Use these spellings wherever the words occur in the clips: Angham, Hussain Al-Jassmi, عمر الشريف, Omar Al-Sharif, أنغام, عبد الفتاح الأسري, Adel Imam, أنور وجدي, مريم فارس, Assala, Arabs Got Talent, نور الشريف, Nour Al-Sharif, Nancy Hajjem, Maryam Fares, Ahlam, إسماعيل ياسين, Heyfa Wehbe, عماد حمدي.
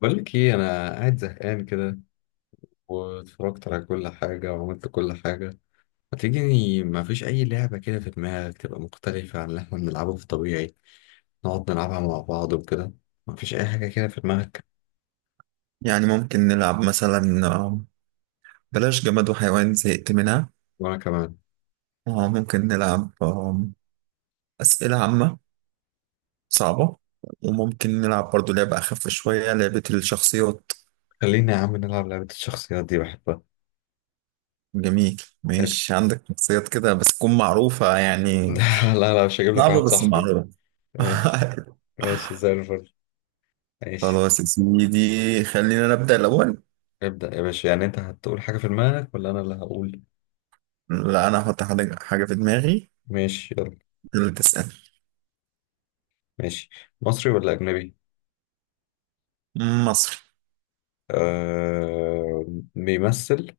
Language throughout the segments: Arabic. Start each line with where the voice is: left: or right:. left: بقول لك ايه، انا قاعد زهقان كده، واتفرجت على كل حاجه وعملت كل حاجه. ما تيجي، ما فيش اي لعبه كده في دماغك تبقى مختلفه عن اللي احنا بنلعبه في الطبيعي، نقعد نلعبها مع بعض وكده؟ ما فيش اي حاجه كده في دماغك؟
right: يعني ممكن نلعب مثلا بلاش جماد وحيوان زهقت منها.
left: وانا كمان.
right: ممكن نلعب أسئلة عامة صعبة. وممكن نلعب برضو لعبة أخف شوية، لعبة الشخصيات.
left: خلينا يا عم نلعب لعبه الشخصيات دي، بحبها.
right: جميل،
left: تحب-
right: ماشي، عندك شخصيات كده بس تكون معروفة يعني.
left: لا لا لا، مش هجيب لك واحد
right: صعبة بس
left: صاحبي.
right: معروفة.
left: ماشي. ماشي زي الفل. ماشي.
right: خلاص يا سيدي، خلينا نبدأ الأول.
left: ابدأ يا باشا، يعني انت هتقول حاجه في دماغك ولا انا اللي هقول؟
right: لا، أنا هحط حاجة في دماغي
left: ماشي يلا.
right: اللي تسأل.
left: ماشي. مصري ولا اجنبي؟
right: مصري.
left: آه. بيمثل.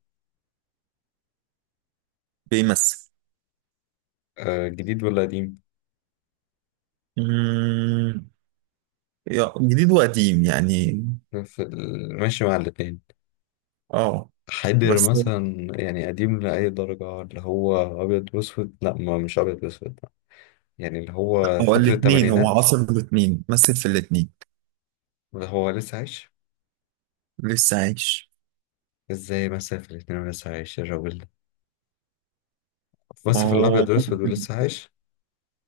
right: بيمثل.
left: آه، جديد ولا قديم؟
right: مم، جديد وقديم يعني.
left: ماشي مع الاتنين.
right: اه.
left: حيدر
right: بس هو
left: مثلا، يعني قديم لأي درجة؟ اللي هو أبيض وأسود؟ لا، ما مش أبيض وأسود، يعني اللي هو
right: هو
left: فترة
right: الاثنين، هو
left: التمانينات،
right: عاصر الاثنين، مثل في الاثنين.
left: اللي هو لسه عايش.
right: لسه عايش.
left: ازاي مثلا في الاتنين ولسه عايش الراجل ده،
right: ما
left: بس في الأبيض
right: هو
left: وأسود
right: ممكن،
left: ولسه عايش؟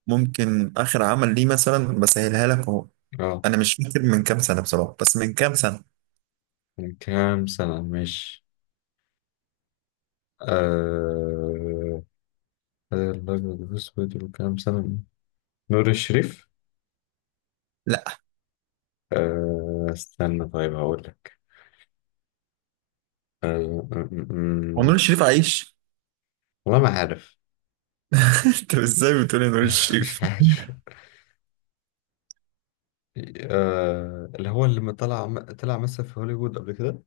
right: اخر عمل ليه مثلا بسهلها لك اهو.
left: اه.
right: انا مش فاكر من كام سنه بصراحه، بس من كام سنه.
left: من كام سنة مش... آه، الأبيض وأسود وكام سنة. نور الشريف؟
right: لا.
left: آه استنى، طيب هقول لك. أه،
right: هو نور
left: أمم،
right: الشريف عايش؟
left: والله ما عارف.
right: انت ازاي بتقولي نور
left: مش
right: الشريف؟
left: عارف. أه، اللي هو اللي ما طلع، طلع مثل في هوليوود قبل كده.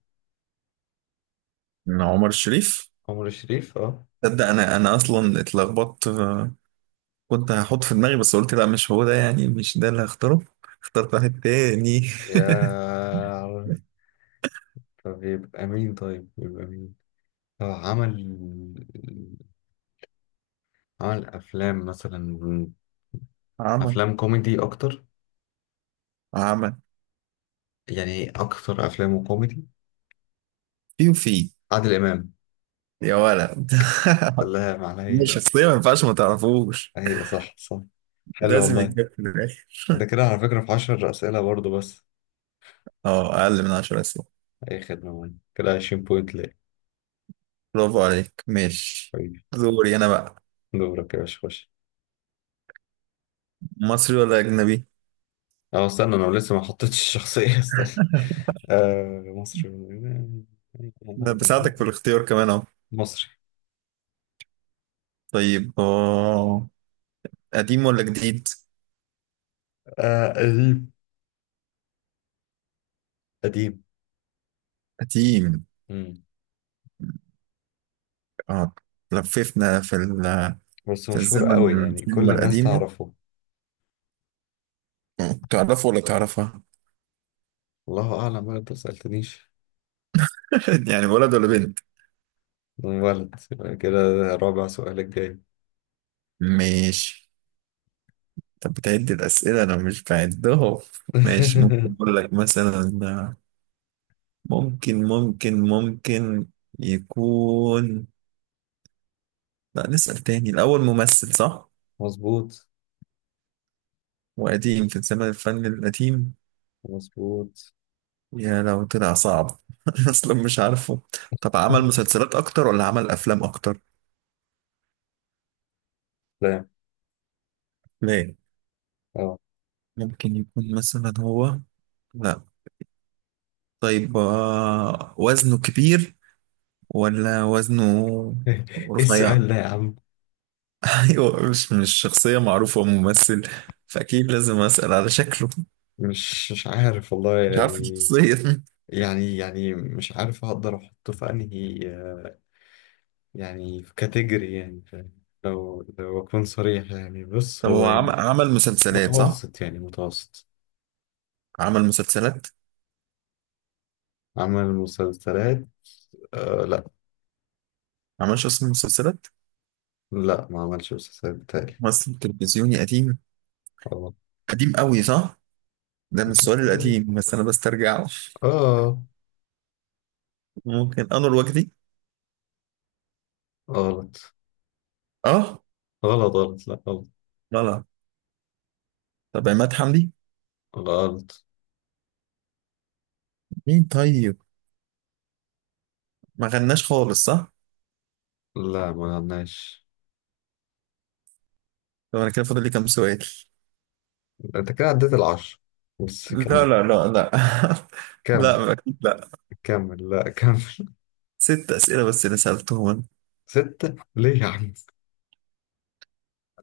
right: من عمر الشريف.
left: عمر الشريف. اه.
right: تصدق، انا اصلا اتلخبطت. كنت هحط في دماغي بس قلت لا، مش هو ده، يعني مش ده اللي هختاره. اخترت واحد تاني.
left: يا عارف. طب يبقى مين؟ طيب يبقى مين؟ هو عمل أفلام مثلا.
right: عمل
left: أفلام كوميدي أكتر،
right: عمل
left: يعني أكتر أفلامه كوميدي.
right: في وفي.
left: عادل إمام.
right: يا ولد.
left: الله، معناها
right: مش
left: هي.
right: شخصية، ما ينفعش ما تعرفوش،
left: هي صح، صح. حلو
right: لازم
left: والله.
right: يتجاب في الآخر.
left: ده كده على فكرة في عشر أسئلة برضه بس.
right: اه، أقل من 10 أسئلة.
left: أي خدمة والله. كده 20 بوينت ليه.
right: برافو عليك، ماشي. دوري أنا بقى.
left: دورك يا باشا، خش.
right: مصري ولا أجنبي؟
left: اه استنى، انا لسه ما حطيتش الشخصية استنى. آه مصري.
right: أنا بساعدك في الاختيار كمان أهو.
left: مصري.
right: طيب، اه، قديم ولا جديد؟
left: آه قديم. قديم.
right: قديم،
left: مم.
right: اه، لففنا في ال...
left: بس
right: في
left: مشهور
right: الزمن،
left: قوي، يعني كل
right: الكلمة
left: الناس
right: القديمة.
left: تعرفه.
right: تعرفه ولا تعرفها؟
left: الله اعلم بقى، انت ما سألتنيش.
right: يعني ولد ولا بنت؟
left: ولد يبقى كده. رابع سؤال الجاي.
right: ماشي. طب بتعد الأسئلة؟ أنا مش بعدهم. ماشي، ممكن أقول لك مثلا ممكن يكون... لا، نسأل تاني. الأول ممثل صح،
left: مظبوط.
right: وقديم في زمن الفن القديم.
left: مظبوط.
right: يا لو طلع صعب. أصلا مش عارفه. طب عمل مسلسلات أكتر ولا عمل أفلام أكتر؟
left: لا.
right: لا.
left: اه.
right: ممكن يكون مثلا هو... لا. طيب وزنه كبير ولا وزنه
left: ايه
right: رفيع؟
left: السؤال ده يا عم.
right: أيوه. مش شخصية معروفة، ممثل، فأكيد لازم أسأل على شكله.
left: مش عارف والله،
right: مش عارف
left: يعني.
right: الشخصية.
left: يعني مش عارف هقدر احطه في انهي، يعني في كاتيجوري، يعني فاهم. لو أكون صريح، يعني بص
right: طب
left: هو
right: هو
left: يعني
right: عمل مسلسلات صح؟
left: متوسط، يعني متوسط.
right: عمل مسلسلات؟
left: عمل مسلسلات. آه لا.
right: عملش اصلا مسلسلات؟
left: لا، ما عملش مسلسلات بتاعي.
right: ممثل تلفزيوني قديم.
left: غلط.
right: قديم قوي صح؟ ده من السؤال القديم بس انا بسترجعه.
left: آه
right: ممكن انور وجدي؟
left: غلط،
right: اه،
left: غلط، غلط. لا غلط.
right: غلط. طب عماد حمدي؟
left: غلط.
right: مين طيب؟ ما غناش خالص صح؟
left: لا، ما عملناش.
right: طب انا كده فاضل لي كام سؤال؟
left: أنت كده عديت العشرة. بس
right: لا،
left: كمل.
right: لا، لا، لا.
left: كمل.
right: لا، اكيد لا.
left: كمل، لا كمل.
right: ست اسئله بس اللي سالتهم انا.
left: ستة ليه يا عم.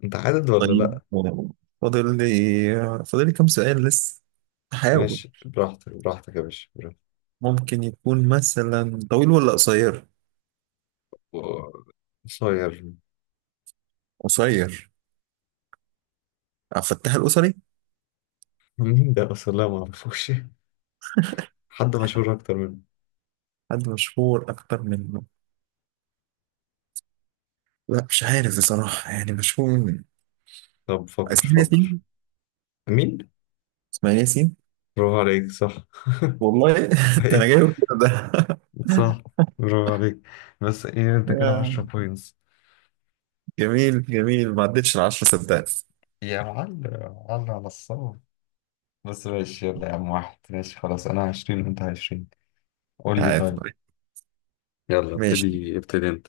left: أنت عدد ولا
right: طيب،
left: لا؟
right: فاضل لي فاضل لي كام سؤال لسه. احاول.
left: ماشي، براحتك، براحتك يا باشا، براحتك.
right: ممكن يكون مثلا طويل ولا قصير؟
left: و- قصير.
right: قصير. عبد الفتاح الأسري؟
left: مين ده اصلا؟ لا ما اعرفوش. حد مشهور اكتر منه.
right: حد مشهور أكتر منه؟ لا، مش عارف بصراحة، يعني مشهور من...
left: طب فكر،
right: إسماعيل
left: فكر.
right: ياسين.
left: مين.
right: إسماعيل ياسين.
left: برافو عليك، صح.
right: والله. ده أنا
left: ايه.
right: جايبه كده ده.
left: صح. برافو عليك. بس ايه انت كده
right: يا.
left: 10 بوينتس.
right: جميل جميل، ما عدتش 10 صدقني.
left: يا معلم. معلم على الصواب. بس ماشي يلا يا عم، واحد ماشي، خلاص انا 20 وانت 20. قول لي
right: عادي.
left: طيب. يلا
right: ماشي.
left: ابتدي، ابتدي انت.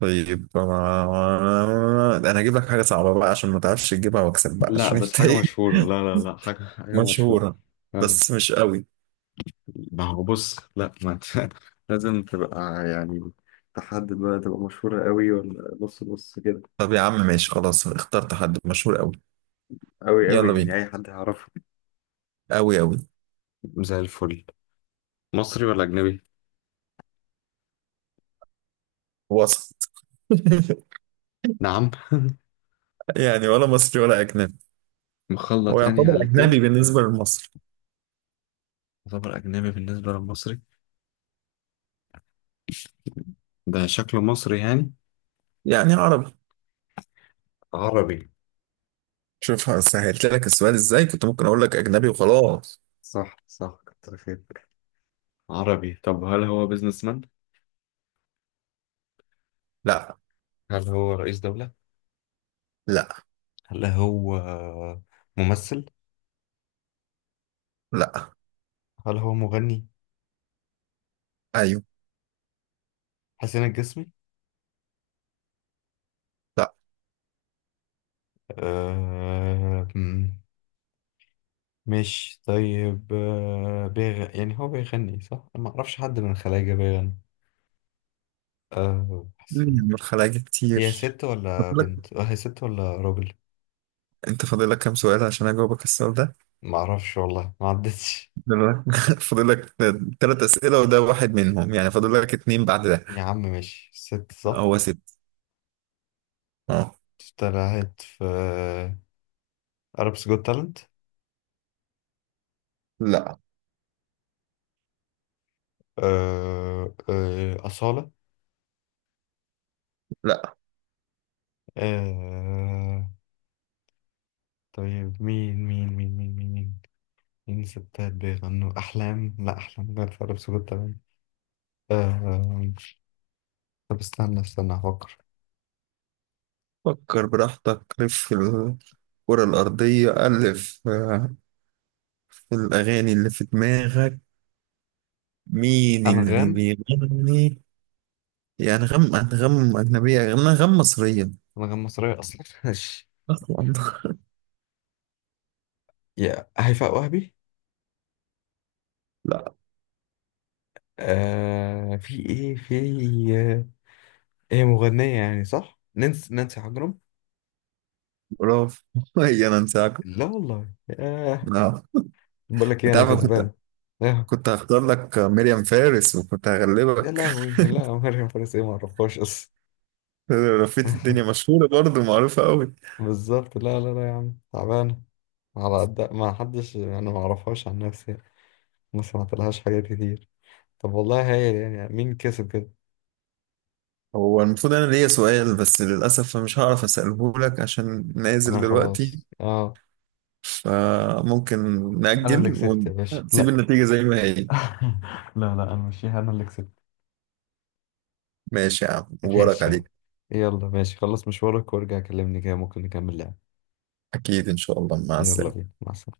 right: طيب، ده أنا هجيب لك حاجة صعبة بقى عشان ما تعرفش تجيبها وأكسب بقى
left: لا
right: عشان
left: بس
right: أنت
left: حاجة
right: إيه.
left: مشهورة، لا لا لا، حاجة مشهورة.
right: مشهورة
left: آه،
right: بس مش قوي.
left: ما هو بص، لا ما انت لازم تبقى، يعني تحدد بقى، تبقى مشهورة قوي ولا نص نص كده.
right: طب يا عم ماشي خلاص اخترت حد مشهور قوي.
left: أوي أوي،
right: يلا
left: يعني
right: بينا.
left: أي حد هيعرفه.
right: قوي قوي.
left: زي الفل. مصري ولا أجنبي؟
right: وسط.
left: نعم.
right: يعني ولا مصري ولا أجنبي. هو
left: مخلط، يعني على
right: يعتبر أجنبي
left: الاتنين.
right: بالنسبة لمصر،
left: يعتبر أجنبي بالنسبة للمصري. ده شكله مصري يعني.
right: يعني عربي.
left: عربي.
right: شوف سهلت لك السؤال إزاي. كنت ممكن أقول لك أجنبي وخلاص.
left: صح، صح. كتر خيرك. عربي. طب هل هو بيزنس مان؟
right: لا.
left: هل هو رئيس دولة؟
right: لا.
left: هل هو ممثل؟
right: لا.
left: هل هو مغني؟
right: أيوه.
left: حسين الجسمي؟
right: لا.
left: آه... مم، مش طيب. بيغ... يعني هو بيغني صح؟ أنا ما أعرفش حد من الخلايجة بيغني. حسين.
right: من الخلايا
left: هي
right: كتير.
left: ست ولا
right: فاضل لك-
left: بنت؟ هي ست ولا راجل؟
right: أنت فاضل لك كام سؤال عشان أجاوبك السؤال ده.
left: ما اعرفش والله، ما عدتش.
right: فاضل لك تلات أسئلة، وده واحد منهم، يعني فاضل لك اتنين بعد ده.
left: يا عم ماشي. ست، صح.
right: هو ست. أه.
left: طلعت في Arabs Got Talent؟
right: لا.
left: أصالة؟
right: لا.
left: آه، طيب مين؟ مين مين مين مين مين مين ستات بيغنوا؟ أحلام؟ لا أحلام غير في Arabs Got Talent. آه، آه، طب استنى، استنى أفكر.
right: فكر براحتك، لف في الكرة الأرضية 1000، في الأغاني اللي في دماغك، مين اللي
left: أنغام.
right: بيغني؟ يا أنغام، أنغام أجنبية يا أنغام مصرية؟
left: أنغام مصرية أصلا ماشي.
right: أصلا.
left: يا هيفاء وهبي.
right: لا.
left: في ايه؟ في... هي مغنية يعني صح؟ نانسي حجرم؟
right: برافو. هي أنا أنساك؟
left: لا والله، ياه.
right: لا.
left: بقول لك ايه،
right: أنت
left: انا
right: عارف،
left: كسبان. ياه.
right: كنت هختار لك مريم فارس وكنت
left: يا
right: هغلبك.
left: لهوي، لا مريم فارس ايه، ما اعرفهاش اصلا.
right: لفيت الدنيا، مشهورة برضه معروفة قوي.
left: بالظبط، لا لا لا يا عم، تعبانة. على قد ما حدش، انا ما اعرفهاش عن نفسي يعني. ما سمعت لهاش حاجات كتير. طب والله هايل، يعني مين كسب كده؟
right: هو المفروض أنا ليا سؤال بس للأسف مش هعرف أسأله لك عشان نازل
left: انا
right: دلوقتي.
left: خلاص، اه.
right: فممكن
left: انا اللي
right: نأجل
left: كسبت يا باشا.
right: ونسيب
left: لا.
right: النتيجة زي ما هي.
left: لا لا، انا مش انا اللي كسبت.
right: ماشي يا عم، مبارك
left: ماشي يا عم.
right: عليك.
left: يلا ماشي، خلص مشوارك وارجع كلمني كده ممكن نكمل لعب.
right: أكيد إن شاء الله، مع
left: يلا
right: السلامة.
left: بينا، مع السلامة.